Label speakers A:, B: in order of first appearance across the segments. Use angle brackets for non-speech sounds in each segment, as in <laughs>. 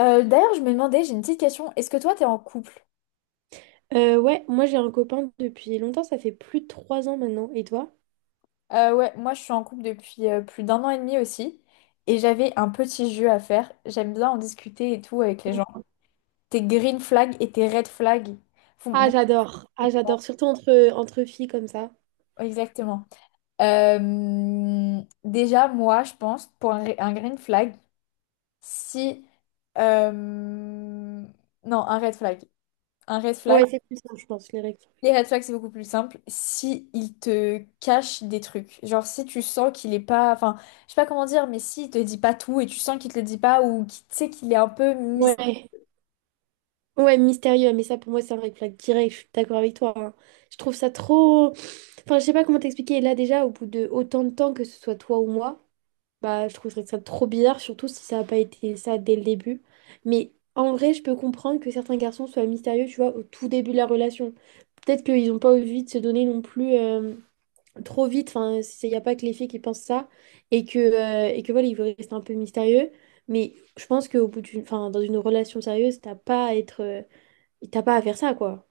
A: D'ailleurs, je me demandais, j'ai une petite question. Est-ce que toi, t'es en couple?
B: Ouais, moi j'ai un copain depuis longtemps, ça fait plus de 3 ans maintenant. Et toi?
A: Ouais, moi, je suis en couple depuis plus d'un an et demi aussi. Et j'avais un petit jeu à faire. J'aime bien en discuter et tout avec les gens. Tes green flags et tes red flags.
B: Ah,
A: Bon,
B: j'adore. Ah, j'adore. Surtout entre filles comme ça.
A: exactement. Déjà, moi, je pense, pour un green flag, si... non, un red flag. Un red flag.
B: Ouais, c'est plus simple, je pense, les règles.
A: Les red flags, c'est beaucoup plus simple si il te cache des trucs. Genre, si tu sens qu'il est pas. Enfin, je sais pas comment dire, mais s'il te dit pas tout et tu sens qu'il te le dit pas ou qu'il tu sais qu'il est un peu mis.
B: Ouais. Ouais, mystérieux. Mais ça, pour moi, c'est un red flag direct. Je suis d'accord avec toi, hein. Je trouve ça trop. Enfin, je sais pas comment t'expliquer. Là, déjà, au bout de autant de temps, que ce soit toi ou moi, bah, je trouverais ça trop bizarre, surtout si ça n'a pas été ça dès le début. Mais en vrai, je peux comprendre que certains garçons soient mystérieux, tu vois, au tout début de la relation. Peut-être qu'ils n'ont pas envie de se donner non plus trop vite. Enfin, il n'y a pas que les filles qui pensent ça. Et que voilà, ils veulent rester un peu mystérieux. Mais je pense qu'au bout d'une, enfin, dans une relation sérieuse, t'as pas à faire ça, quoi.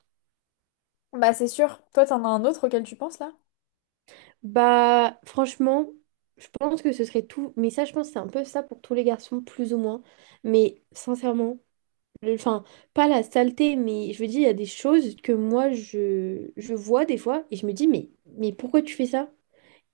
A: Bah, c'est sûr. Toi, t'en as un autre auquel tu penses là?
B: Bah, franchement, je pense que ce serait tout. Mais ça, je pense que c'est un peu ça pour tous les garçons, plus ou moins. Mais sincèrement. Enfin, pas la saleté, mais je veux dire, il y a des choses que moi, je vois des fois et je me dis, mais pourquoi tu fais ça?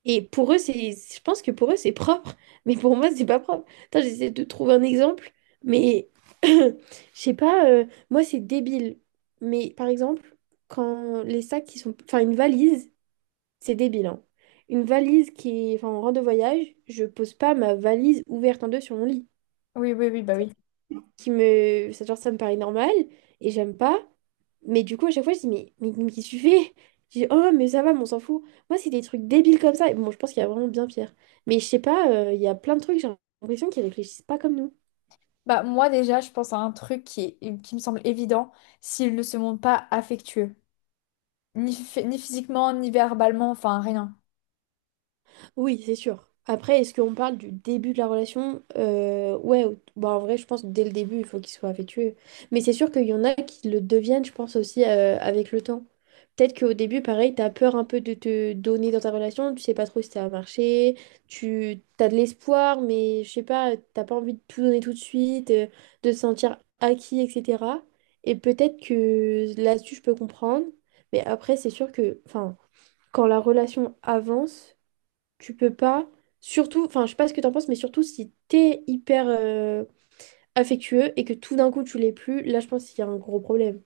B: Et pour eux, je pense que pour eux, c'est propre, <laughs> mais pour moi, c'est pas propre. Attends, j'essaie de trouver un exemple, mais <clears throat> je sais pas, moi, c'est débile. Mais par exemple, quand les sacs qui sont. Enfin, une valise, c'est débile, hein. Une valise qui est enfin, en rang de voyage, je pose pas ma valise ouverte en deux sur mon lit
A: Oui, oui, oui.
B: qui me. Ça, genre, ça me paraît normal et j'aime pas. Mais du coup, à chaque fois, je dis, mais qu'est-ce que tu fais? Je dis, oh, mais ça va, mais on s'en fout. Moi, c'est des trucs débiles comme ça. Et bon, je pense qu'il y a vraiment bien pire. Mais je sais pas, il y a plein de trucs, j'ai l'impression qu'ils réfléchissent pas comme nous.
A: Bah, moi, déjà, je pense à un truc qui me semble évident s'il ne se montre pas affectueux. Ni, ni physiquement, ni verbalement, enfin, rien.
B: Oui, c'est sûr. Après, est-ce qu'on parle du début de la relation? Ouais, bah, en vrai, je pense que dès le début, il faut qu'il soit affectueux. Mais c'est sûr qu'il y en a qui le deviennent, je pense aussi, avec le temps. Peut-être qu'au début, pareil, t'as peur un peu de te donner dans ta relation, tu sais pas trop si ça va marcher, tu t'as de l'espoir, mais je sais pas, t'as pas envie de tout donner tout de suite, de te sentir acquis, etc. Et peut-être que là-dessus, je peux comprendre. Mais après, c'est sûr que, enfin, quand la relation avance, tu peux pas, surtout, enfin, je sais pas ce que t'en penses, mais surtout si t'es hyper affectueux et que tout d'un coup tu l'es plus, là, je pense qu'il y a un gros problème.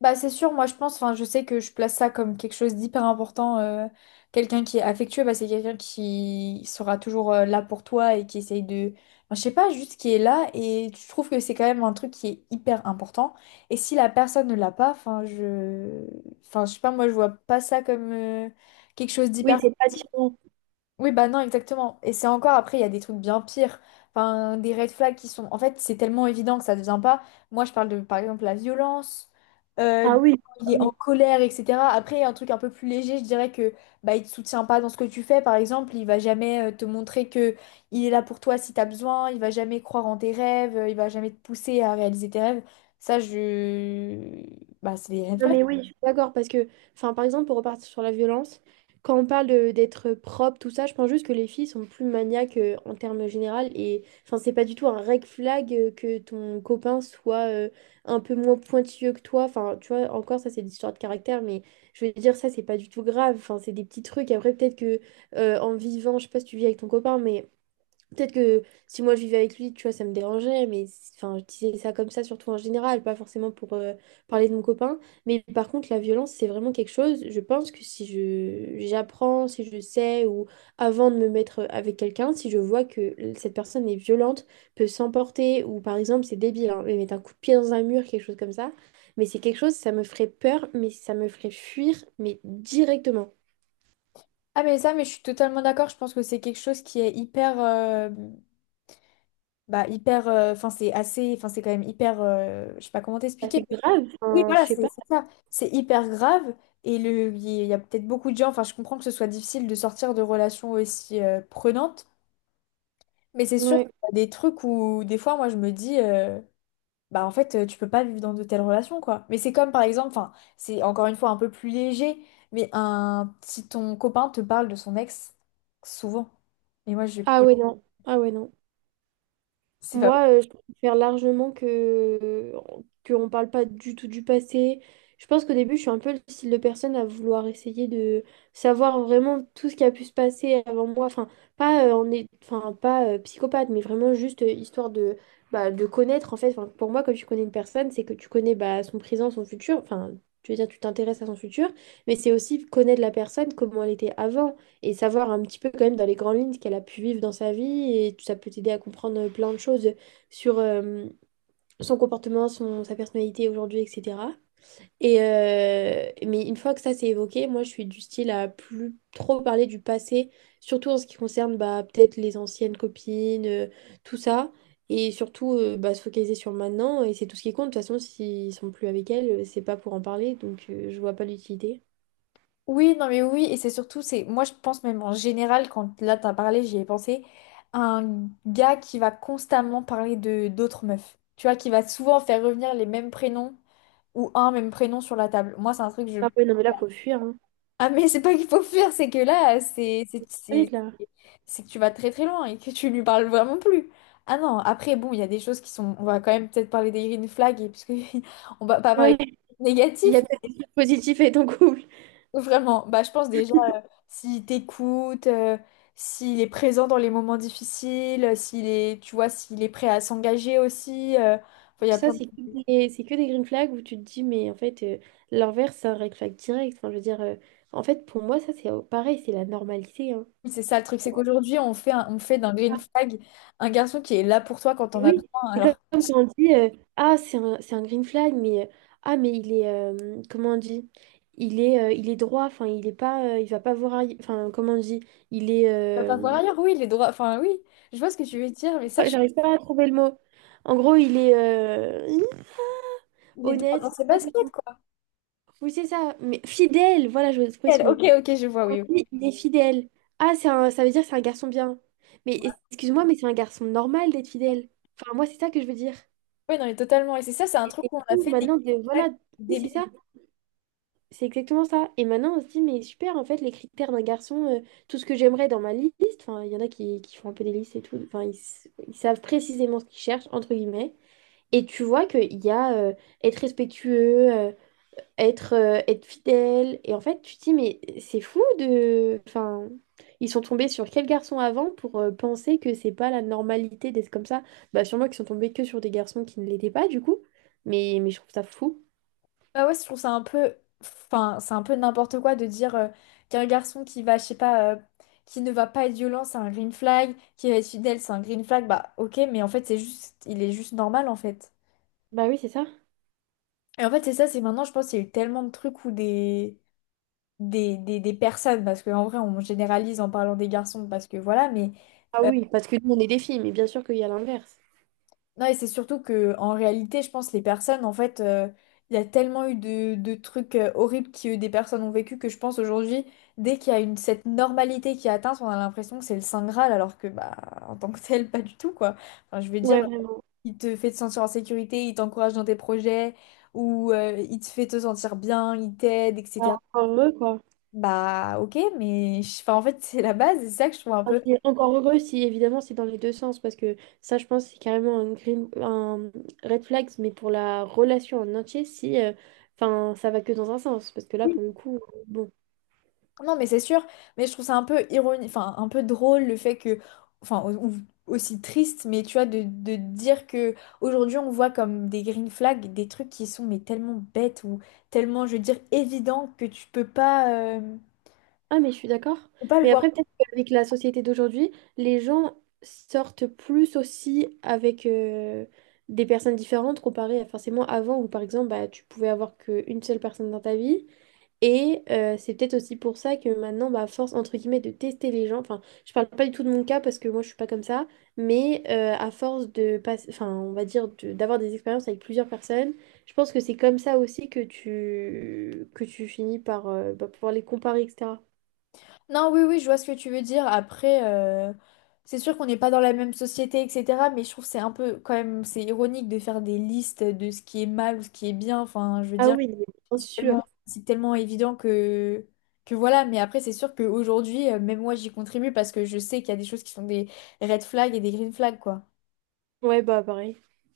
A: Bah, c'est sûr, moi je pense, enfin je sais que je place ça comme quelque chose d'hyper important. Quelqu'un qui est affectueux, bah, c'est quelqu'un qui sera toujours là pour toi et qui essaye de. Enfin, je sais pas, juste qui est là et je trouve que c'est quand même un truc qui est hyper important. Et si la personne ne l'a pas, Enfin, je sais pas, moi je vois pas ça comme quelque chose d'hyper.
B: Oui, c'est pas attirant.
A: Oui, bah non, exactement. Et c'est encore après, il y a des trucs bien pires. Enfin, des red flags qui sont. En fait, c'est tellement évident que ça ne devient pas. Moi, je parle de, par exemple, la violence, euh,
B: Ah oui, ah
A: il est en
B: oui.
A: colère, etc. Après, il y a un truc un peu plus léger, je dirais que bah, il te soutient pas dans ce que tu fais, par exemple. Il va jamais te montrer que il est là pour toi si tu as besoin. Il va jamais croire en tes rêves. Il va jamais te pousser à réaliser tes rêves. Ça, je. Bah, c'est des red
B: Non,
A: flags.
B: mais oui, je suis d'accord, parce que, enfin, par exemple, pour repartir sur la violence, quand on parle d'être propre, tout ça, je pense juste que les filles sont plus maniaques en termes général, et enfin, c'est pas du tout un red flag que ton copain soit un peu moins pointilleux que toi, enfin, tu vois, encore, ça, c'est des histoires de caractère, mais je veux dire, ça, c'est pas du tout grave, enfin, c'est des petits trucs, après, peut-être que en vivant, je sais pas si tu vis avec ton copain, mais peut-être que si moi je vivais avec lui, tu vois, ça me dérangerait, mais enfin, je disais ça comme ça, surtout en général, pas forcément pour parler de mon copain. Mais par contre, la violence, c'est vraiment quelque chose, je pense que si je j'apprends, si je sais, ou avant de me mettre avec quelqu'un, si je vois que cette personne est violente, peut s'emporter, ou par exemple, c'est débile, hein, mais mettre un coup de pied dans un mur, quelque chose comme ça, mais c'est quelque chose, ça me ferait peur, mais ça me ferait fuir, mais directement.
A: Ah, mais ça, mais je suis totalement d'accord. Je pense que c'est quelque chose qui est hyper. Bah, hyper, enfin, c'est assez, enfin, c'est quand même hyper, je sais pas comment
B: Ah, c'est
A: t'expliquer. Mais
B: grave,
A: oui,
B: enfin, je
A: voilà,
B: sais
A: c'est
B: pas.
A: c'est ça. C'est hyper grave. Et le, il y a peut-être beaucoup de gens, enfin, je comprends que ce soit difficile de sortir de relations aussi prenantes, mais c'est sûr qu'il
B: Ouais.
A: y a des trucs où, des fois, moi, je me dis, bah, en fait, tu peux pas vivre dans de telles relations, quoi. Mais c'est comme, par exemple, enfin, c'est encore une fois un peu plus léger, mais un, si ton copain te parle de son ex, souvent. Et moi, je,
B: Ah ouais, non. Ah ouais, non.
A: c'est
B: Moi, je préfère largement que qu'on parle pas du tout du passé. Je pense qu'au début, je suis un peu le style de personne à vouloir essayer de savoir vraiment tout ce qui a pu se passer avant moi. Enfin, pas en est, enfin pas psychopathe, mais vraiment juste histoire de connaître en fait. Enfin, pour moi, quand tu connais une personne, c'est que tu connais bah, son présent, son futur. Enfin, tu veux dire, tu t'intéresses à son futur, mais c'est aussi connaître la personne, comment elle était avant et savoir un petit peu quand même dans les grandes lignes ce qu'elle a pu vivre dans sa vie et ça peut t'aider à comprendre plein de choses sur son comportement, sa personnalité aujourd'hui, etc. Et mais une fois que ça s'est évoqué, moi je suis du style à plus trop parler du passé, surtout en ce qui concerne bah, peut-être les anciennes copines, tout ça, et surtout bah, se focaliser sur le maintenant, et c'est tout ce qui compte. De toute façon, s'ils sont plus avec elle, c'est pas pour en parler, donc je vois pas l'utilité.
A: Oui, non mais oui, et c'est surtout, c'est moi je pense même en général, quand là t'as parlé, j'y ai pensé, un gars qui va constamment parler de d'autres meufs, tu vois, qui va souvent faire revenir les mêmes prénoms ou un même prénom sur la table. Moi c'est un truc, je...
B: Ah ouais, non mais là, faut fuir, hein.
A: Ah mais c'est pas qu'il faut fuir, c'est que là,
B: Ah oui, là.
A: c'est que tu vas très très loin et que tu lui parles vraiment plus. Ah non, après bon, il y a des choses qui sont... On va quand même peut-être parler des green flags, parce que <laughs> on va pas parler
B: Ouais. Il y a
A: négatif,
B: peut-être des trucs positifs avec ton couple.
A: vraiment, bah, je pense déjà, s'il t'écoute, s'il est présent dans les moments difficiles, s'il est, tu vois, s'il est prêt à s'engager aussi, enfin, il y a
B: Ça,
A: plein de...
B: c'est que des, c'est que des green flags où tu te dis, mais en fait, l'inverse, c'est un red flag direct. Enfin, je veux dire, en fait, pour moi, ça, c'est pareil, c'est la normalité, hein.
A: C'est ça le truc, c'est qu'aujourd'hui, on fait d'un green
B: Ah,
A: flag un garçon qui est là pour toi quand on a
B: oui,
A: besoin.
B: c'est
A: Alors,
B: comme quand on dit, ah, c'est un green flag, mais, ah, mais il est, comment on dit? Il est droit, enfin, il est pas, il va pas voir, enfin, comment on dit? Il est,
A: tu vas pas voir ailleurs, oui, les droits, enfin oui, je vois ce que tu veux dire, mais
B: ouais,
A: sache
B: j'arrive pas à trouver le mot. En gros, il est
A: il est droit dans
B: honnête, non,
A: ses
B: pas du.
A: baskets, quoi.
B: Oui, c'est ça. Mais fidèle, voilà, je trouvé
A: Elle,
B: ce
A: ok,
B: mot.
A: ok, je vois, oui.
B: Oui, il est fidèle. Ah, ça veut dire que c'est un garçon bien. Mais
A: Oui,
B: excuse-moi, mais c'est un garçon normal d'être fidèle. Enfin, moi, c'est ça que je veux dire.
A: ouais, non, mais totalement. Et c'est ça, c'est un
B: Et
A: truc
B: c'est
A: où on a
B: fou,
A: fait des green
B: maintenant de
A: flags
B: voilà, oui, c'est
A: débile.
B: ça, c'est exactement ça. Et maintenant, on se dit, mais super, en fait, les critères d'un garçon, tout ce que j'aimerais dans ma liste, enfin, il y en a qui font un peu des listes et tout, enfin, ils savent précisément ce qu'ils cherchent, entre guillemets. Et tu vois qu'il y a être respectueux, être fidèle. Et en fait, tu te dis, mais c'est fou de. Enfin, ils sont tombés sur quel garçon avant pour penser que c'est pas la normalité d'être comme ça? Bah, sûrement qu'ils sont tombés que sur des garçons qui ne l'étaient pas, du coup. Mais je trouve ça fou.
A: Bah ouais, je trouve ça un peu, enfin, c'est un peu n'importe quoi de dire qu'un garçon qui va, je sais pas, qui ne va pas être violent, c'est un green flag, qui va être fidèle, c'est un green flag, bah ok, mais en fait, c'est juste, il est juste normal en fait.
B: Bah oui, c'est ça.
A: Et en fait, c'est ça, c'est maintenant, je pense qu'il y a eu tellement de trucs où des personnes, parce qu'en vrai, on généralise en parlant des garçons, parce que voilà, mais.
B: Ah oui, parce que nous, on est des filles, mais bien sûr qu'il y a l'inverse.
A: Non, et c'est surtout que en réalité, je pense les personnes, en fait, il y a tellement eu de trucs horribles que des personnes ont vécu que je pense aujourd'hui, dès qu'il y a une, cette normalité qui est atteinte, on a l'impression que c'est le Saint Graal, alors que bah en tant que <laughs> tel, pas du tout, quoi. Enfin, je veux dire,
B: Ouais, vraiment.
A: il te fait te sentir en sécurité, il t'encourage dans tes projets, ou il te fait te sentir bien, il t'aide,
B: Bah,
A: etc.
B: encore heureux, quoi.
A: Bah ok, mais enfin, en fait, c'est la base, et c'est ça que je trouve un
B: Enfin,
A: peu.
B: je suis encore heureux si évidemment c'est dans les deux sens parce que ça je pense c'est carrément un red flag mais pour la relation en entier si enfin ça va que dans un sens parce que là pour le coup bon.
A: Non, mais c'est sûr, mais je trouve ça un peu ironique, enfin un peu drôle le fait que, enfin, ou aussi triste, mais tu vois, de dire que aujourd'hui on voit comme des green flags des trucs qui sont mais tellement bêtes ou tellement, je veux dire, évidents que tu
B: Ah, mais je suis d'accord.
A: peux pas le
B: Mais
A: voir.
B: après, peut-être qu'avec la société d'aujourd'hui, les gens sortent plus aussi avec des personnes différentes comparé à forcément avant où par exemple bah, tu pouvais avoir qu'une seule personne dans ta vie. Et c'est peut-être aussi pour ça que maintenant, bah, à force, entre guillemets, de tester les gens, enfin, je parle pas du tout de mon cas parce que moi, je suis pas comme ça, mais à force de passer, enfin, on va dire, d'avoir des expériences avec plusieurs personnes, je pense que c'est comme ça aussi que que tu finis par bah, pouvoir les comparer, etc.
A: Non, oui, oui, je vois ce que tu veux dire. Après, c'est sûr qu'on n'est pas dans la même société, etc., mais je trouve que c'est un peu quand même, c'est ironique de faire des listes de ce qui est mal ou ce qui est bien, enfin, je veux
B: Ah
A: dire.
B: oui, bien sûr.
A: Tellement, c'est tellement évident que voilà. Mais après, c'est sûr qu'aujourd'hui, même moi, j'y contribue parce que je sais qu'il y a des choses qui sont des red flags et des green flags, quoi.
B: Ouais, bah pareil.